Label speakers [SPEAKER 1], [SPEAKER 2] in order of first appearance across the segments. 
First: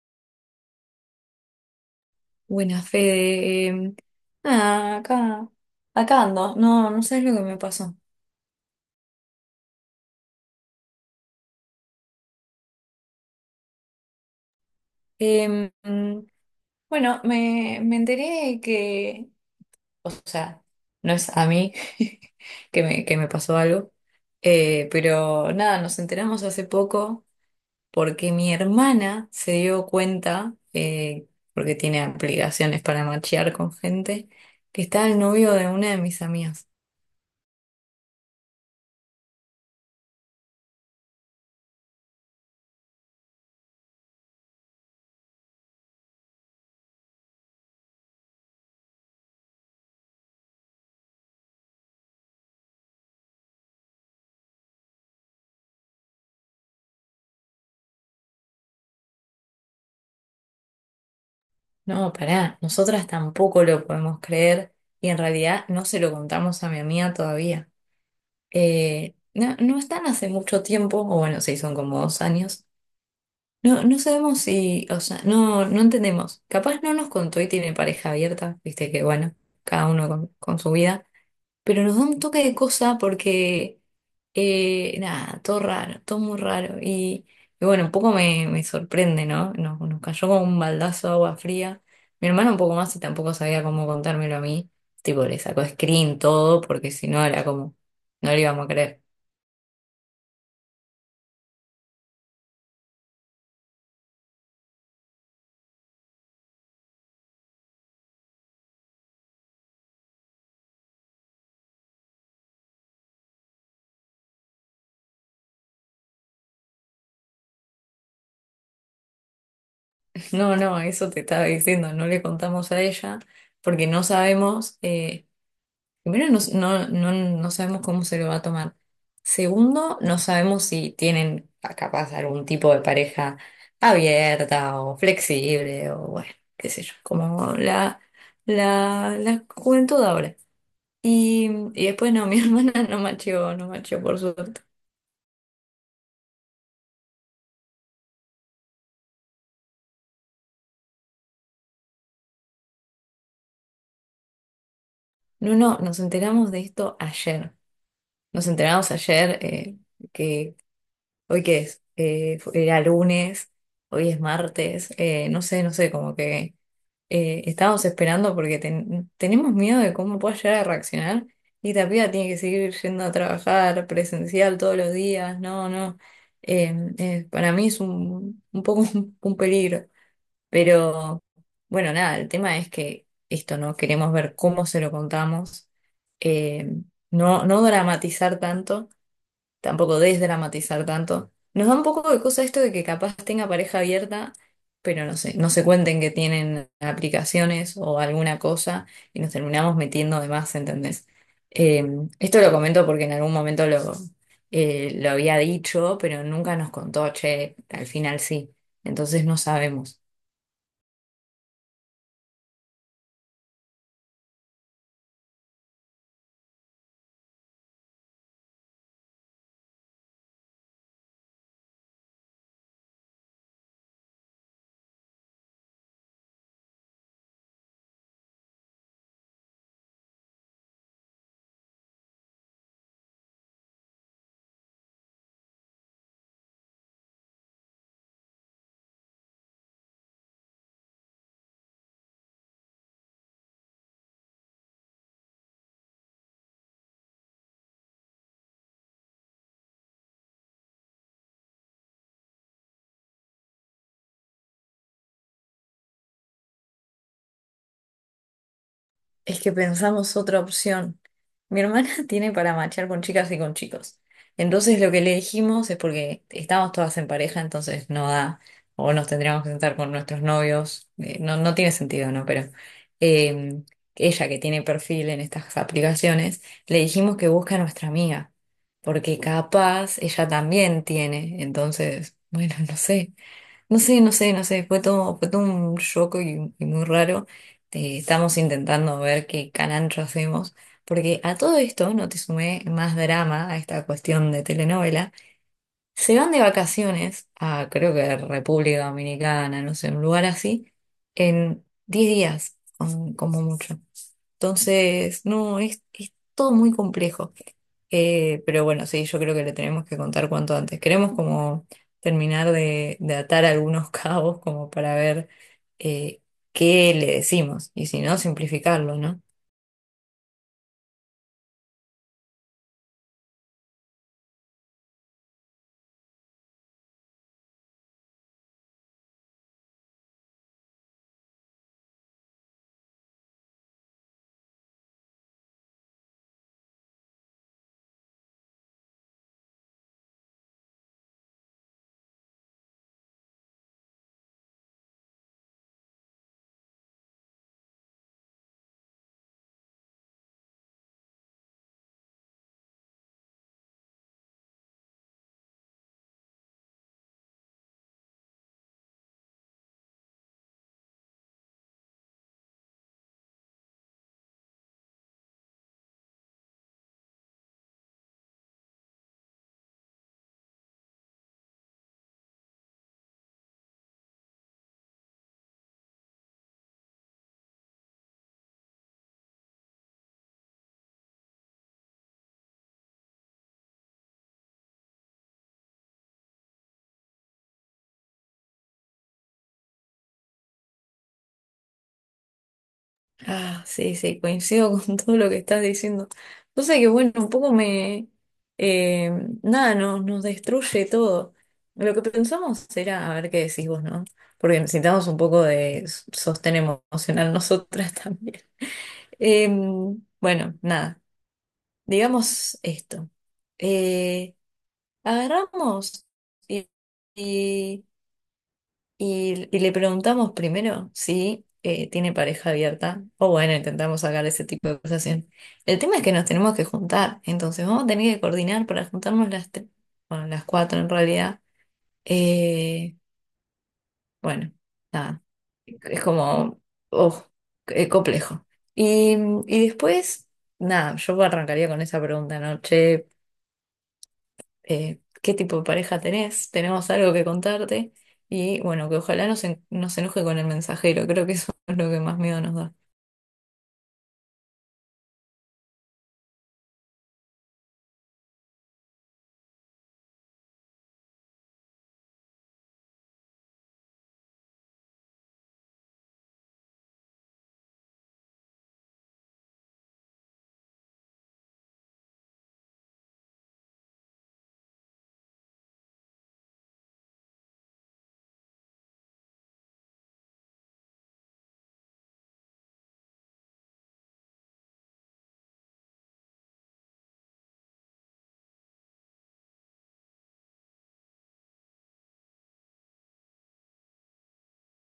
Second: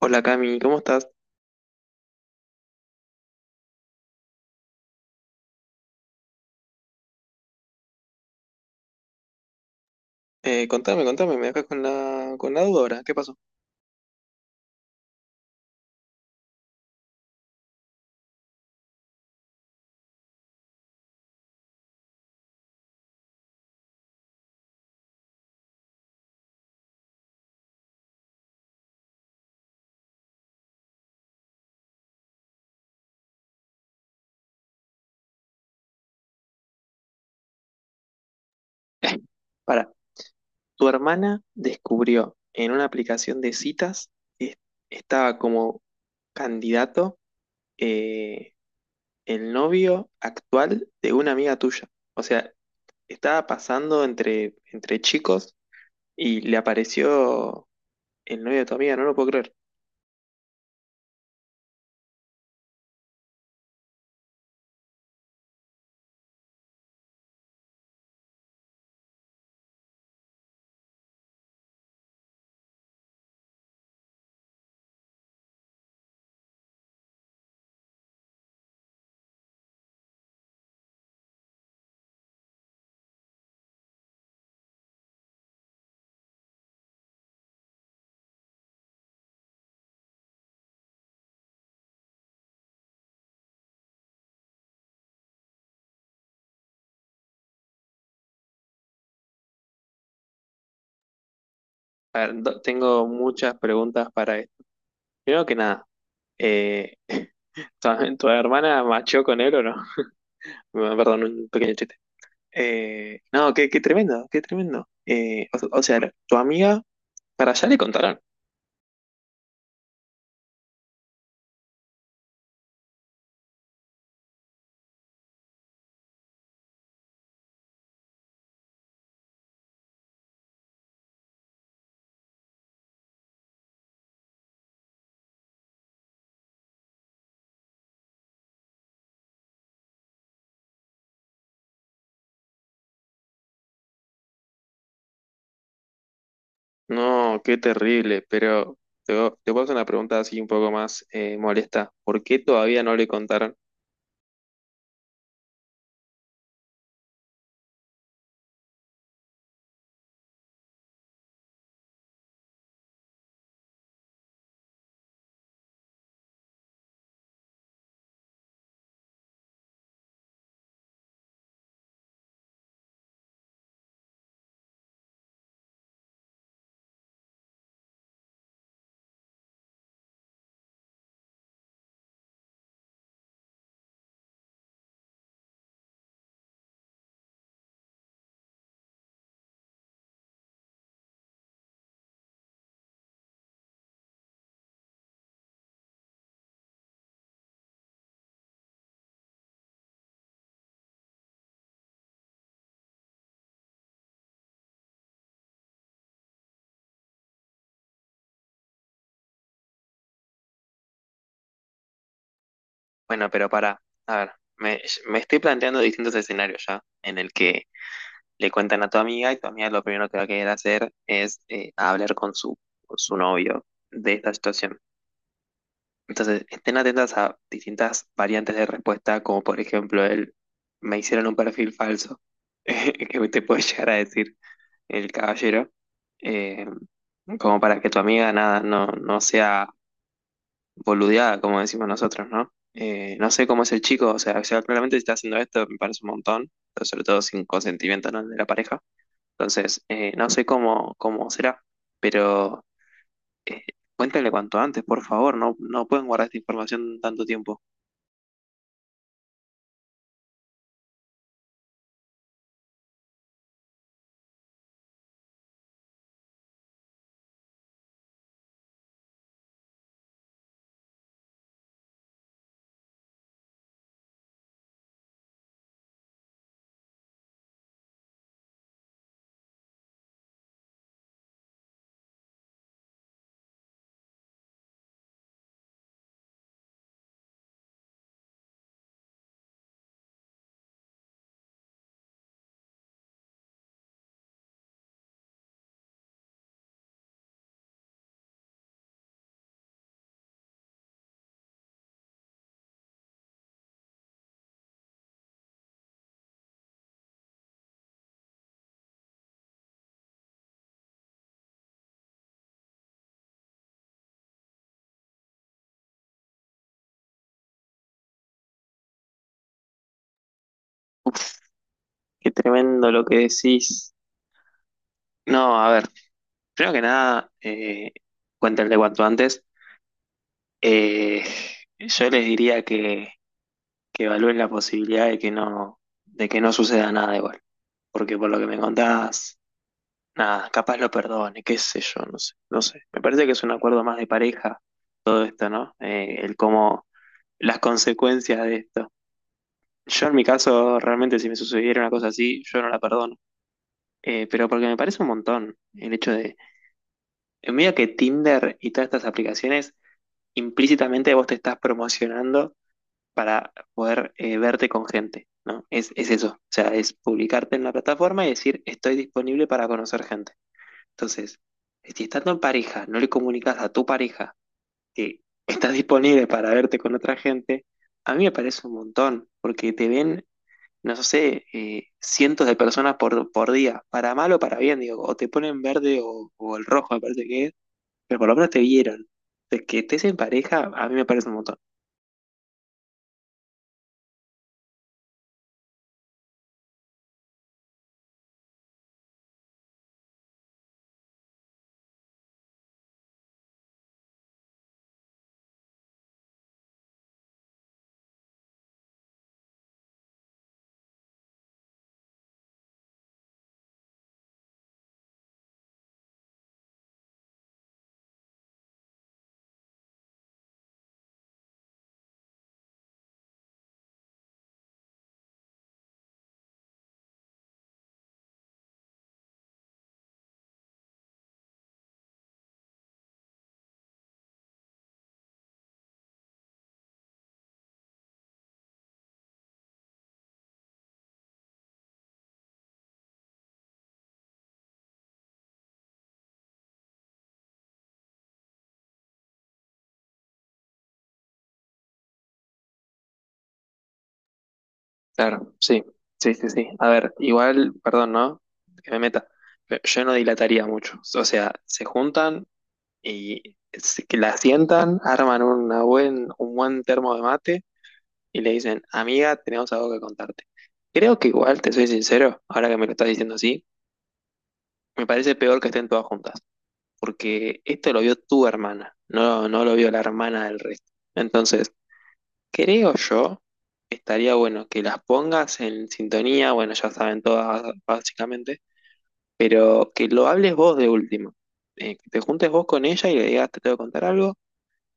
[SPEAKER 1] Hola Cami, ¿cómo estás?
[SPEAKER 2] Buena Fede. Nada, acá ando. No, no sabes lo que me pasó.
[SPEAKER 1] Contame, contame, me dejas con con la duda ahora. ¿Qué pasó?
[SPEAKER 2] Em, mm, bueno, me enteré que o sea, no es a mí que me pasó algo, pero nada, nos enteramos hace poco porque mi hermana se dio cuenta, porque tiene aplicaciones para machear con gente, que está el novio de una de mis amigas.
[SPEAKER 1] Para, tu hermana descubrió en una aplicación de citas que estaba como candidato eh, el novio actual de una amiga tuya. O sea, estaba pasando entre chicos y le apareció el novio de tu amiga, no lo puedo creer.
[SPEAKER 2] No, pará, nosotras tampoco lo podemos creer y en realidad no se lo contamos a mi amiga todavía. No, no están hace mucho tiempo, o bueno, sí, son como 2 años. No, no sabemos si, o sea, no entendemos. Capaz no nos contó y tiene pareja abierta, viste que bueno, cada uno con su vida. Pero nos da un toque de cosa porque, nada, todo raro, todo muy raro. Y bueno, un poco me sorprende, ¿no? Nos cayó como un baldazo de agua fría. Mi hermano un poco más y tampoco sabía cómo contármelo a mí. Tipo, le sacó screen todo porque si no era como, no le íbamos a creer.
[SPEAKER 1] A ver, tengo muchas preguntas para esto. Primero que nada, eh, ¿tu, tu hermana machó con él o no? Bueno, perdón, un pequeño chiste. No, qué, qué tremendo, qué tremendo. O sea, tu amiga, para allá le contaron.
[SPEAKER 2] No, no, eso te estaba diciendo, no le contamos a ella porque no sabemos. Primero, no, no sabemos cómo se lo va a tomar. Segundo, no sabemos si tienen capaz algún tipo de pareja abierta o flexible o bueno, qué sé yo, como la juventud ahora. Y, y después no, mi hermana no macheó, no macheó por suerte.
[SPEAKER 1] No, qué terrible, pero te puedo hacer una pregunta así un poco más molesta. ¿Por qué todavía no le contaron?
[SPEAKER 2] No, no, nos enteramos de esto ayer. Nos enteramos ayer que hoy qué es, era lunes, hoy es martes, no sé, no sé, como que estábamos esperando porque tenemos miedo de cómo pueda llegar a reaccionar y esta piba tiene que seguir yendo a trabajar presencial todos los días, no, no, eh, para mí es un poco un peligro, pero bueno, nada, el tema es que esto, ¿no? Queremos ver cómo se lo contamos, eh, no, no dramatizar tanto tampoco desdramatizar tanto. Nos da un poco de cosa esto de que capaz tenga pareja abierta, pero no sé, no se cuenten que tienen aplicaciones o alguna cosa y nos terminamos metiendo de más, ¿entendés? Eh, Esto lo comento porque en algún momento lo había dicho, pero nunca nos contó, che, al final sí. Entonces no sabemos.
[SPEAKER 1] Bueno, pero para, a ver, me estoy planteando distintos escenarios ya, en el que le cuentan a tu amiga y tu amiga lo primero que va a querer hacer es hablar con su novio de esta situación. Entonces, estén atentas a distintas variantes de respuesta, como por ejemplo el me hicieron un perfil falso, que te puede llegar a decir el caballero, eh, como para que tu amiga nada, no, no sea boludeada, como decimos nosotros, ¿no? No sé cómo es el chico, o sea, claramente si está haciendo esto me parece un montón, pero sobre todo sin consentimiento, ¿no?, de la pareja. Entonces, no sé cómo, cómo será, pero eh, cuéntale cuanto antes, por favor, no, no pueden guardar esta información tanto tiempo.
[SPEAKER 2] Es que pensamos otra opción. Mi hermana tiene para machear con chicas y con chicos. Entonces lo que le dijimos es porque estamos todas en pareja, entonces no da, o nos tendríamos que sentar con nuestros novios. No, no tiene sentido, ¿no? Pero eh, ella que tiene perfil en estas aplicaciones, le dijimos que busque a nuestra amiga, porque capaz ella también tiene. Entonces, bueno, no sé. No sé, no sé, no sé, fue todo un choco y muy raro. Estamos intentando ver qué carancho hacemos, porque a todo esto, no te sumé más drama a esta cuestión de telenovela, se van de vacaciones a, creo que República Dominicana, no sé, un lugar así, en 10 días, como mucho. Entonces, no, es todo muy complejo. Pero bueno, sí, yo creo que le tenemos que contar cuanto antes. Queremos como terminar de atar algunos cabos como para ver eh, qué le decimos y si no, simplificarlo, ¿no?
[SPEAKER 1] Uf, qué tremendo lo que decís. No, a ver, primero que nada, cuéntenle cuanto antes. Eh, yo les diría que evalúen la posibilidad de que no suceda nada igual. Porque por lo que me contás, nada, capaz lo perdone, qué sé yo, no sé, no sé. Me parece que es un acuerdo más de pareja todo esto, ¿no? El cómo, las consecuencias de esto. Yo en mi caso, realmente si me sucediera una cosa así, yo no la perdono. Pero porque me parece un montón el hecho de en medio que Tinder y todas estas aplicaciones, implícitamente vos te estás promocionando para poder verte con gente, ¿no? Es eso. O sea, es publicarte en la plataforma y decir, estoy disponible para conocer gente. Entonces, si estando en pareja, no le comunicas a tu pareja que estás disponible para verte con otra gente, a mí me parece un montón, porque te ven, no sé, cientos de personas por día, para mal o para bien, digo, o te ponen verde o el rojo, aparte que es pero por lo menos te vieron. De que estés en pareja, a mí me parece un montón.
[SPEAKER 2] Ah, sí, sí, coincido con todo lo que estás diciendo. Cosa que, bueno, un poco me... eh, nada, nos destruye todo. Lo que pensamos era, a ver qué decís vos, ¿no? Porque necesitamos un poco de sostén emocional nosotras también. Bueno, nada, digamos esto. Eh, Agarramos y, y y le preguntamos primero si tiene pareja abierta, o bueno, intentamos sacar ese tipo de conversación. El tema es que nos tenemos que juntar, entonces vamos a tener que coordinar para juntarnos las tres, bueno, las cuatro en realidad. Eh, bueno, nada, es como, oh, complejo. Y, y después, nada, yo arrancaría con esa pregunta, ¿no? Che, qué tipo de pareja tenés, tenemos algo que contarte y bueno, que ojalá no no se enoje con el mensajero, creo que eso es lo que más miedo nos da.
[SPEAKER 1] Claro, sí, sí, sí, sí. A ver, igual, perdón, ¿no? Que me meta. Pero yo no dilataría mucho. O sea, se juntan y que la sientan, arman una un buen termo de mate y le dicen, amiga, tenemos algo que contarte. Creo que igual, te soy sincero, ahora que me lo estás diciendo así, me parece peor que estén todas juntas, porque esto lo vio tu hermana, no, no lo vio la hermana del resto. Entonces, creo yo, estaría bueno que las pongas en sintonía, bueno, ya saben todas básicamente, pero que lo hables vos de último. Que te juntes vos con ella y le digas, te tengo que contar algo,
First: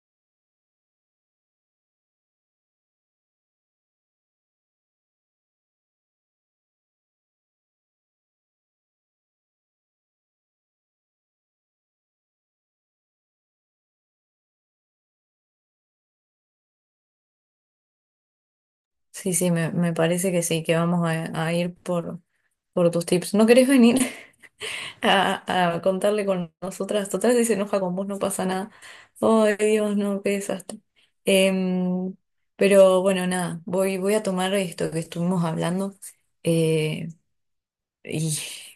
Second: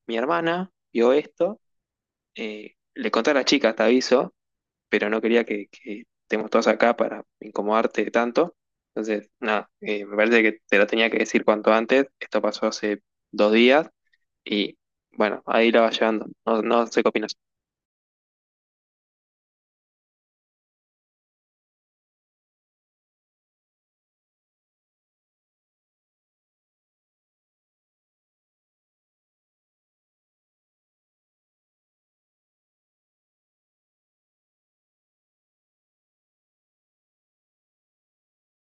[SPEAKER 1] mi hermana vio esto, le conté a la chica, te aviso, pero no quería que estemos todos acá para incomodarte tanto. Entonces, nada, me parece que te lo tenía que decir cuanto antes, esto pasó hace dos días y bueno, ahí la vas llevando, no, no sé qué opinas.
[SPEAKER 2] Sí, sí, me parece que sí, que vamos a ir por tus tips. ¿No querés venir a contarle con nosotras? Total, si se enoja con vos no pasa nada. Ay, Dios, no, qué desastre. Em, pero bueno, nada, voy a tomar esto que estuvimos hablando. eh, Y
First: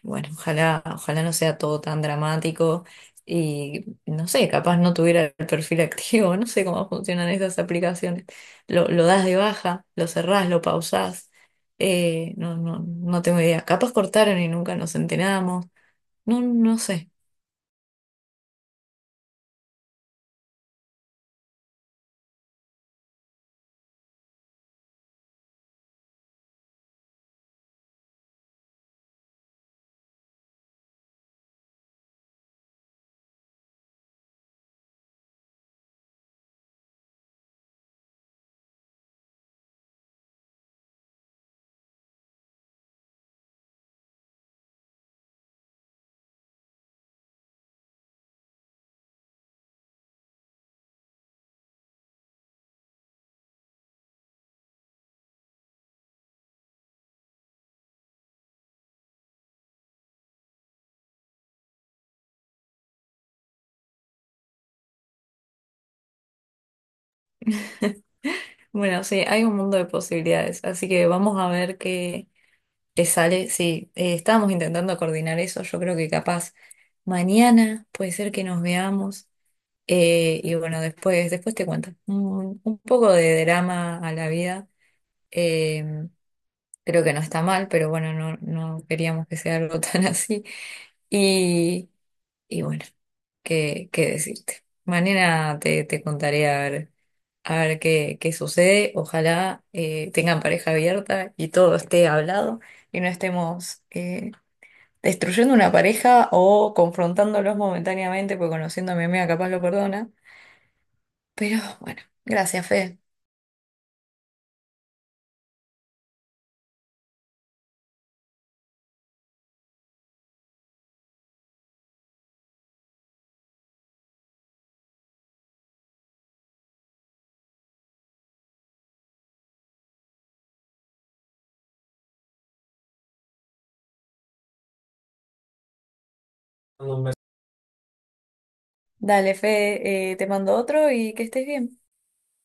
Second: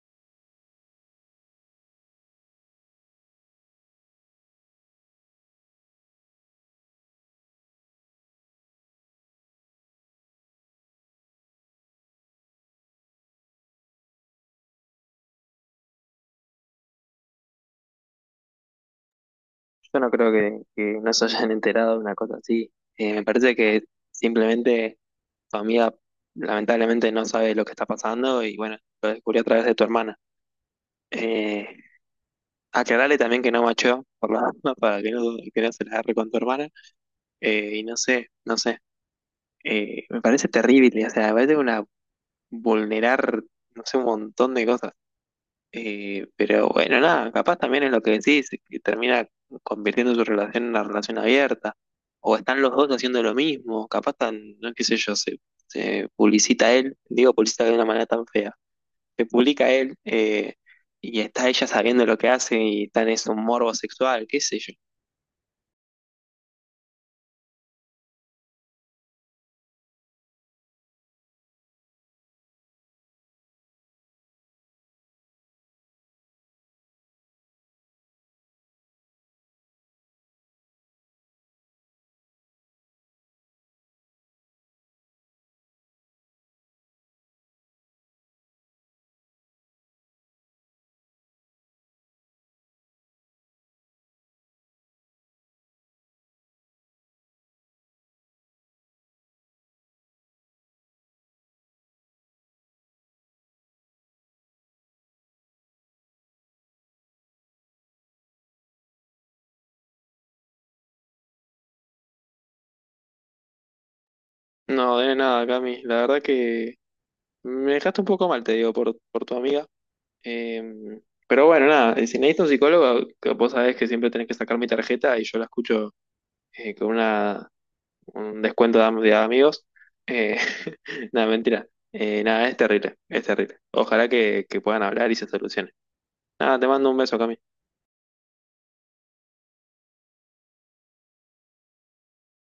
[SPEAKER 2] bueno, ojalá, ojalá no sea todo tan dramático y no sé, capaz no tuviera el perfil activo, no sé cómo funcionan esas aplicaciones. Lo das de baja, lo cerrás, lo pausás, no, no tengo idea. Capaz cortaron y nunca nos enteramos, no sé.
[SPEAKER 1] Yo no creo que no se hayan enterado de una cosa así. Me parece que simplemente tu amiga lamentablemente no sabe lo que está pasando y bueno, lo descubrió a través de tu hermana. Eh, Aclarale también que no macho por la duda, para que no se la agarre con tu hermana. Y no sé, no sé. Me parece terrible, o sea, me parece una vulnerar, no sé, un montón de cosas. Pero bueno, nada, capaz también es lo que decís, que termina convirtiendo su relación en una relación abierta. O están los dos haciendo lo mismo, capaz tan, no qué sé yo, se publicita él, digo publicita de una manera tan fea, se publica él y está ella sabiendo lo que hace y está en ese morbo sexual, qué sé yo.
[SPEAKER 2] Bueno, sí, hay un mundo de posibilidades, así que vamos a ver qué, qué sale. Sí, estábamos intentando coordinar eso, yo creo que capaz mañana puede ser que nos veamos. Y bueno, después, después te cuento. Un poco de drama a la vida. eh, Creo que no está mal, pero bueno, no, no queríamos que sea algo tan así. Y, y bueno, ¿qué, qué decirte? Mañana te contaré a ver qué, qué sucede. Ojalá tengan pareja abierta y todo esté hablado y no estemos destruyendo una pareja o confrontándolos momentáneamente, porque conociendo a mi amiga capaz lo perdona. Pero bueno, gracias, Fe.
[SPEAKER 1] No, de nada, Cami, la verdad que me dejaste un poco mal, te digo, por tu amiga. Em, pero bueno, nada, si necesitas un psicólogo, que vos sabés que siempre tenés que sacar mi tarjeta y yo la escucho con un descuento de, de amigos. Eh, Nada, mentira. Nada, es terrible, es terrible. Ojalá que puedan hablar y se solucione. Nada, te mando un beso, Cami.
[SPEAKER 2] Dale, Fe, te mando otro y que estés bien.